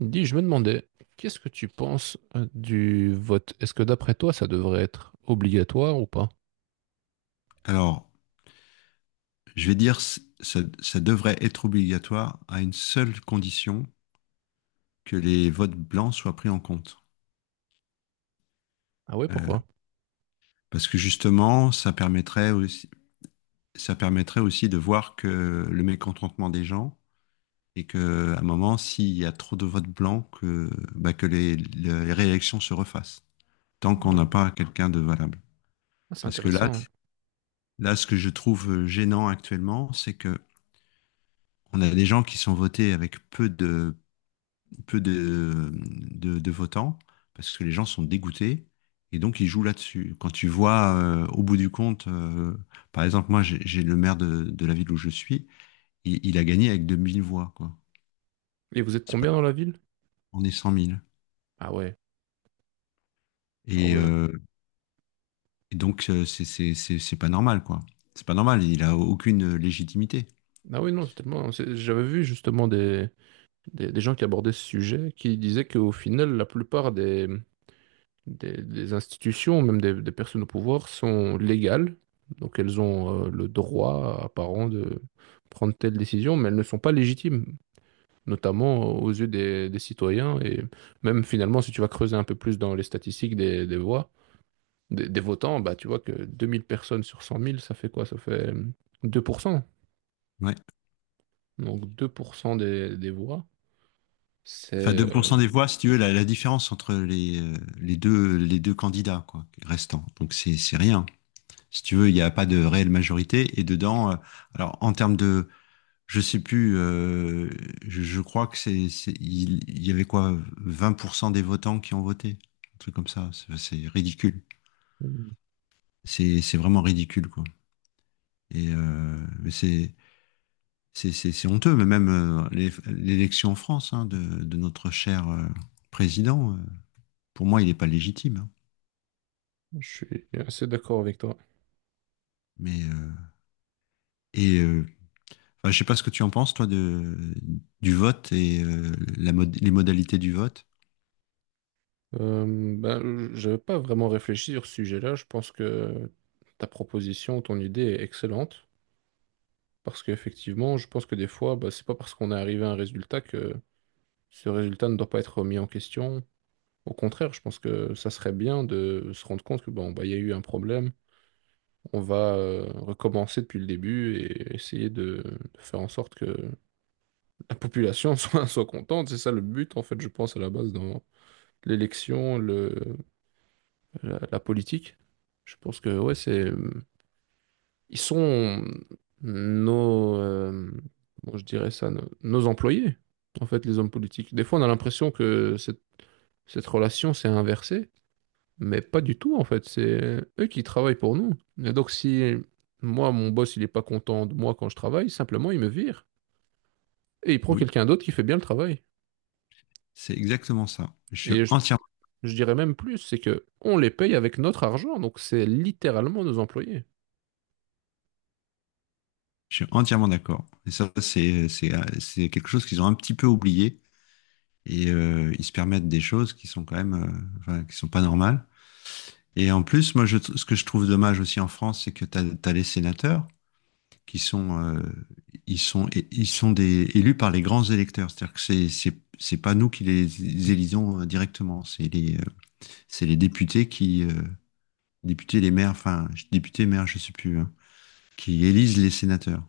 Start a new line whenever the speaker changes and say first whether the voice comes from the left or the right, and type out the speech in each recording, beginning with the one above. right: Dis, je me demandais, qu'est-ce que tu penses du vote? Est-ce que d'après toi, ça devrait être obligatoire ou pas?
left: Alors, je vais dire, ça devrait être obligatoire à une seule condition, que les votes blancs soient pris en compte.
right: Ah ouais,
left: Euh,
right: pourquoi?
left: Parce que justement, ça permettrait aussi de voir que le mécontentement des gens et que, à un moment, s'il y a trop de votes blancs, que, bah, que les réélections se refassent, tant qu'on
right: Ah,
left: n'a pas quelqu'un de valable.
right: ah, c'est
left: Parce que là,
right: intéressant.
left: là, ce que je trouve gênant actuellement, c'est que on a des gens qui sont votés avec peu de votants parce que les gens sont dégoûtés et donc ils jouent là-dessus. Quand tu vois, au bout du compte, par exemple, moi j'ai le maire de la ville où je suis, il a gagné avec 2 000 voix, quoi.
right: Et vous êtes
left: C'est pas,
right: combien dans la ville?
left: On est 100 000.
right: Ah ouais, ah
left: Et,
right: ouais.
left: euh, et donc, c'est pas normal, quoi. C'est pas normal, il a aucune légitimité.
right: Ah ouais, non, totalement. J'avais vu justement des gens qui abordaient ce sujet, qui disaient qu'au final, la plupart des institutions, même des personnes au pouvoir, sont légales. Donc elles ont le droit apparent de prendre telle décision, mais elles ne sont pas légitimes, notamment aux yeux des citoyens. Et même finalement, si tu vas creuser un peu plus dans les statistiques des voix, des votants, bah, tu vois que 2 000 personnes sur 100 000, ça fait quoi? Ça fait deux pour cent.
left: Ouais.
right: Donc 2% des voix, c'est...
left: Enfin, deux pour cent des voix, si tu veux, la différence entre les deux candidats, quoi, restants. Donc c'est rien. Si tu veux, il n'y a pas de réelle majorité. Et dedans, alors en termes de, je sais plus, je crois que il y avait quoi, 20% des votants qui ont voté, un truc comme ça. C'est ridicule. C'est vraiment ridicule, quoi. Mais c'est honteux. Mais même, l'élection en France, hein, de notre cher, président, pour moi, il n'est pas légitime, hein.
right: je suis assez d'accord avec toi.
left: Mais euh, et euh, Enfin, je sais pas ce que tu en penses, toi, du vote et, les modalités du vote.
right: Euh, ben, je n'avais pas vraiment réfléchi sur ce sujet-là. Je pense que ta proposition, ton idée est excellente. Parce qu'effectivement, je pense que des fois, bah, c'est pas parce qu'on est arrivé à un résultat que ce résultat ne doit pas être remis en question. Au contraire, je pense que ça serait bien de se rendre compte que bon, bah, il y a eu un problème. On va recommencer depuis le début et essayer de faire en sorte que la population soit contente. C'est ça le but, en fait, je pense, à la base, dans l'élection, le, la politique. Je pense que, ouais, c'est. Ils sont nos, comment je dirais ça, nos employés, en fait, les hommes politiques. Des fois, on a l'impression que cette relation s'est inversée. Mais pas du tout, en fait. C'est eux qui travaillent pour nous. Et donc, si moi, mon boss, il est pas content de moi quand je travaille, simplement, il me vire. Et il prend
left: Oui,
right: quelqu'un d'autre qui fait bien le travail.
left: c'est exactement ça.
right: Et je dirais même plus, c'est que on les paye avec notre argent. Donc, c'est littéralement nos employés.
left: Je suis entièrement d'accord. Et ça, c'est quelque chose qu'ils ont un petit peu oublié. Ils se permettent des choses qui sont quand même, enfin, qui sont pas normales. Et en plus, ce que je trouve dommage aussi en France, c'est que tu as, les sénateurs qui sont, ils sont, ils sont des, élus par les grands électeurs. C'est-à-dire que c'est pas nous qui les élisons, directement, c'est les députés qui, députés, les maires, enfin, députés, maires, je sais plus, hein, qui élisent les sénateurs.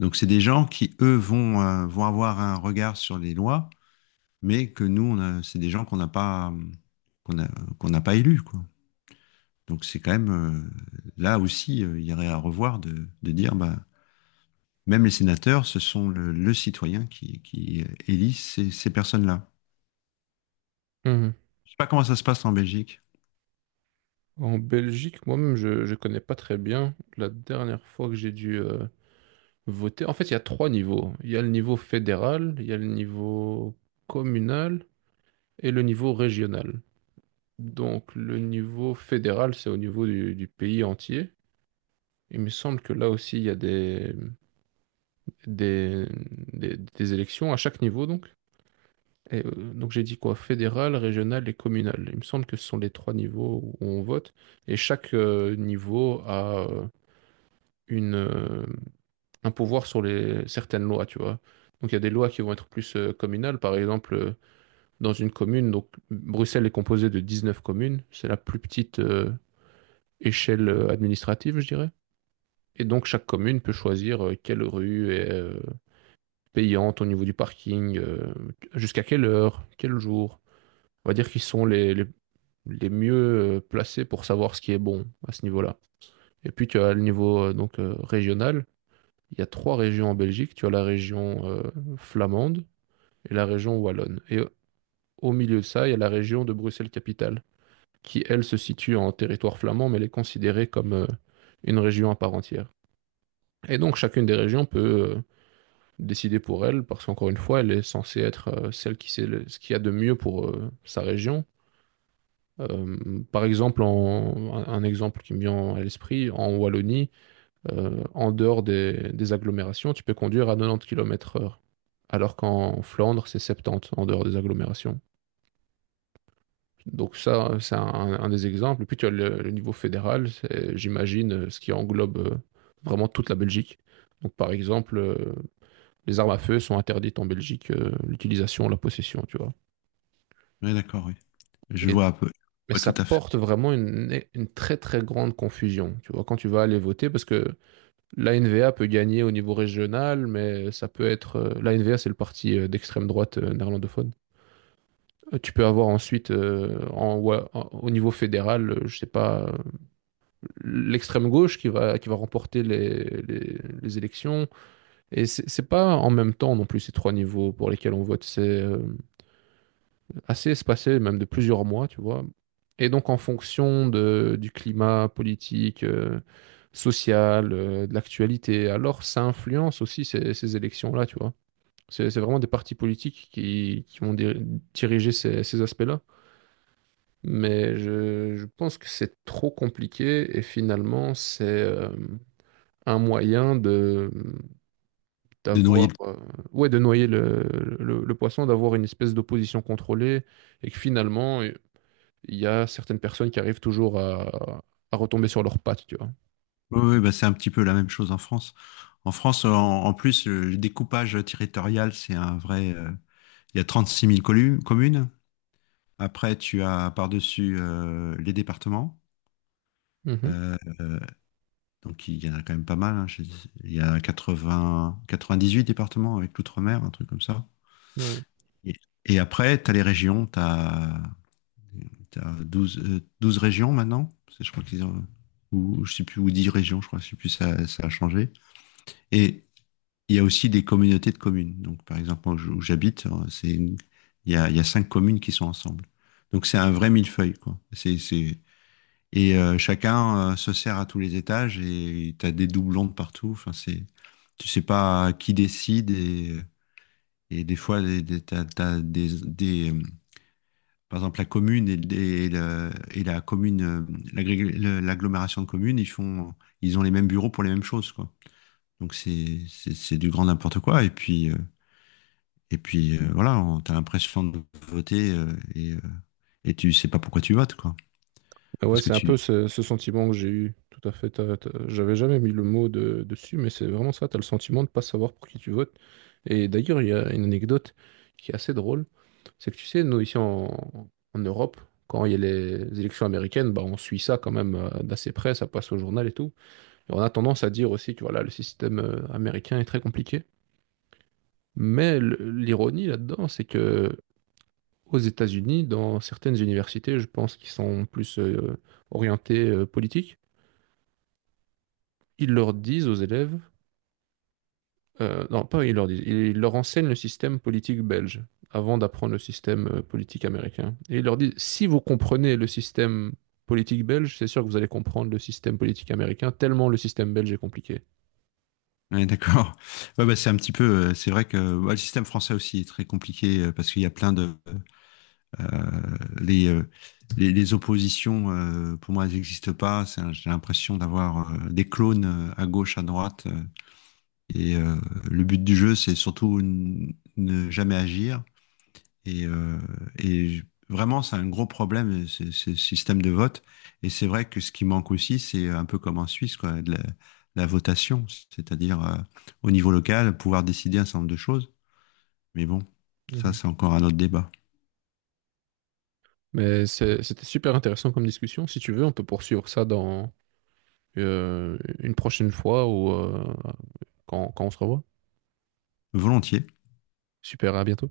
left: Donc, c'est des gens qui, eux, vont avoir un regard sur les lois, mais que nous, c'est des gens qu'on a- qu'on n'a pas élus, quoi. Donc, c'est quand même, là aussi, il y aurait à revoir de dire, bah, même les sénateurs, ce sont le citoyen qui élit ces personnes-là.
right: Mhm.
left: Je ne sais pas comment ça se passe en Belgique.
right: En Belgique, moi-même, je ne connais pas très bien. La dernière fois que j'ai dû voter, en fait, il y a trois niveaux. Il y a le niveau fédéral, il y a le niveau communal et le niveau régional. Donc le niveau fédéral, c'est au niveau du pays entier. Il me semble que là aussi, il y a des, des élections à chaque niveau, donc. Et, donc j'ai dit quoi? Fédéral, régional et communal. Il me semble que ce sont les trois niveaux où on vote. Et chaque niveau a une, un pouvoir sur les, certaines lois, tu vois. Donc il y a des lois qui vont être plus communales. Par exemple, dans une commune, donc Bruxelles est composée de 19 communes. C'est la plus petite échelle administrative, je dirais. Et donc chaque commune peut choisir quelle rue est payante au niveau du parking, jusqu'à quelle heure, quel jour. On va dire qu'ils sont les, les mieux placés pour savoir ce qui est bon à ce niveau-là. Et puis tu as le niveau donc régional. Il y a trois régions en Belgique. Tu as la région flamande et la région wallonne. Et au milieu de ça, il y a la région de Bruxelles-Capitale, qui elle se situe en territoire flamand, mais elle est considérée comme une région à part entière. Et donc chacune des régions peut décider pour elle, parce qu'encore une fois, elle est censée être celle qui sait ce qu'il y a de mieux pour sa région. Euh, par exemple, un exemple qui me vient à l'esprit, en Wallonie, en dehors des agglomérations, tu peux conduire à 90 km/h heure, alors qu'en Flandre, c'est 70 en dehors des agglomérations. Donc ça, c'est un des exemples. Et puis tu as le niveau fédéral, c'est, j'imagine, ce qui englobe vraiment toute la Belgique. Donc par exemple, les armes à feu sont interdites en Belgique, l'utilisation, la possession, tu vois.
left: Oui, d'accord, oui. Je
right: Et,
left: vois un peu, je
right: mais
left: vois
right: ça
left: tout à fait.
right: porte vraiment une très très grande confusion, tu vois, quand tu vas aller voter, parce que l'ANVA peut gagner au niveau régional, mais ça peut être... l'ANVA, c'est le parti d'extrême droite néerlandophone. Tu peux avoir ensuite, ouais, au niveau fédéral, je sais pas, l'extrême gauche qui va remporter les, les élections. Et c'est pas en même temps non plus ces trois niveaux pour lesquels on vote. C'est, assez espacé, même de plusieurs mois, tu vois. Et donc, en fonction de, du climat politique, social, de l'actualité, alors ça influence aussi ces, ces élections-là, tu vois. C'est vraiment des partis politiques qui vont diriger ces, ces aspects-là. Mais je pense que c'est trop compliqué et finalement, c'est un moyen de
left: De noyer
right: d'avoir
left: le...
right: ouais de noyer le poisson, d'avoir une espèce d'opposition contrôlée et que finalement il y a certaines personnes qui arrivent toujours à retomber sur leurs pattes, tu vois.
left: Oui, oui, bah, c'est un petit peu la même chose en France. En France, en plus, le découpage territorial, c'est un vrai. Il y a 36 000 communes. Après, tu as par-dessus, les départements.
right: Mhm.
left: Euh, euh, donc, il y en a quand même pas mal, hein. Il y a quatre-vingt dix 98 départements avec l'outre-mer, un truc comme ça.
right: Non.
left: Et, et après, tu as les régions. Tu as, 12 12 régions maintenant. Parce que je crois qu'ils ont... Ou je sais plus, ou 10 régions, je crois, je sais plus, ça a changé. Et, il y a aussi des communautés de communes. Donc, par exemple, moi, où j'habite, il y a cinq communes qui sont ensemble. Donc, c'est un vrai millefeuille, quoi. C'est... Chacun, se sert à tous les étages et tu as des doublons de partout. Enfin, c'est... Tu sais pas qui décide et des fois, t'as par exemple, la commune et la commune, l'agglomération de communes, ils ont les mêmes bureaux pour les mêmes choses, quoi. Donc, c'est du grand n'importe quoi. Et puis, voilà, t'as l'impression de voter, et tu sais pas pourquoi tu votes, quoi.
right: Mais ouais,
left: Parce que
right: c'est un peu
left: tu...
right: ce, ce sentiment que j'ai eu. Tout à fait. J'avais jamais mis le mot dessus, mais c'est vraiment ça. Tu as le sentiment de pas savoir pour qui tu votes. Et d'ailleurs, il y a une anecdote qui est assez drôle. C'est que tu sais, nous, ici en Europe, quand il y a les élections américaines, bah, on suit ça quand même d'assez près. Ça passe au journal et tout. Et on a tendance à dire aussi que voilà, le système américain est très compliqué. Mais l'ironie là-dedans, c'est que aux États-Unis, dans certaines universités, je pense qu'ils sont plus orientées politiques, ils leur disent aux élèves, non, pas ils leur disent, ils leur enseignent le système politique belge avant d'apprendre le système politique américain. Et ils leur disent, si vous comprenez le système politique belge, c'est sûr que vous allez comprendre le système politique américain, tellement le système belge est compliqué.
left: Ouais, d'accord. Ouais, bah, c'est un petit peu... C'est vrai que, ouais, le système français aussi est très compliqué, parce qu'il y a plein de... euh, les, euh, les oppositions, pour moi, elles n'existent pas. J'ai l'impression d'avoir, des clones, à gauche, à droite. Et euh, le but du jeu, c'est surtout ne jamais agir. Et, euh, et j- Vraiment, c'est un gros problème, ce système de vote. Et c'est vrai que ce qui manque aussi, c'est un peu comme en Suisse, quoi, de la votation, c'est-à-dire, au niveau local, pouvoir décider un certain nombre de choses. Mais bon, ça,
right: Mhm.
left: c'est encore un autre débat.
right: Mais c'était super intéressant comme discussion. Si tu veux, on peut poursuivre ça dans une prochaine fois ou quand quand on se revoit.
left: Volontiers.
right: Super, à bientôt.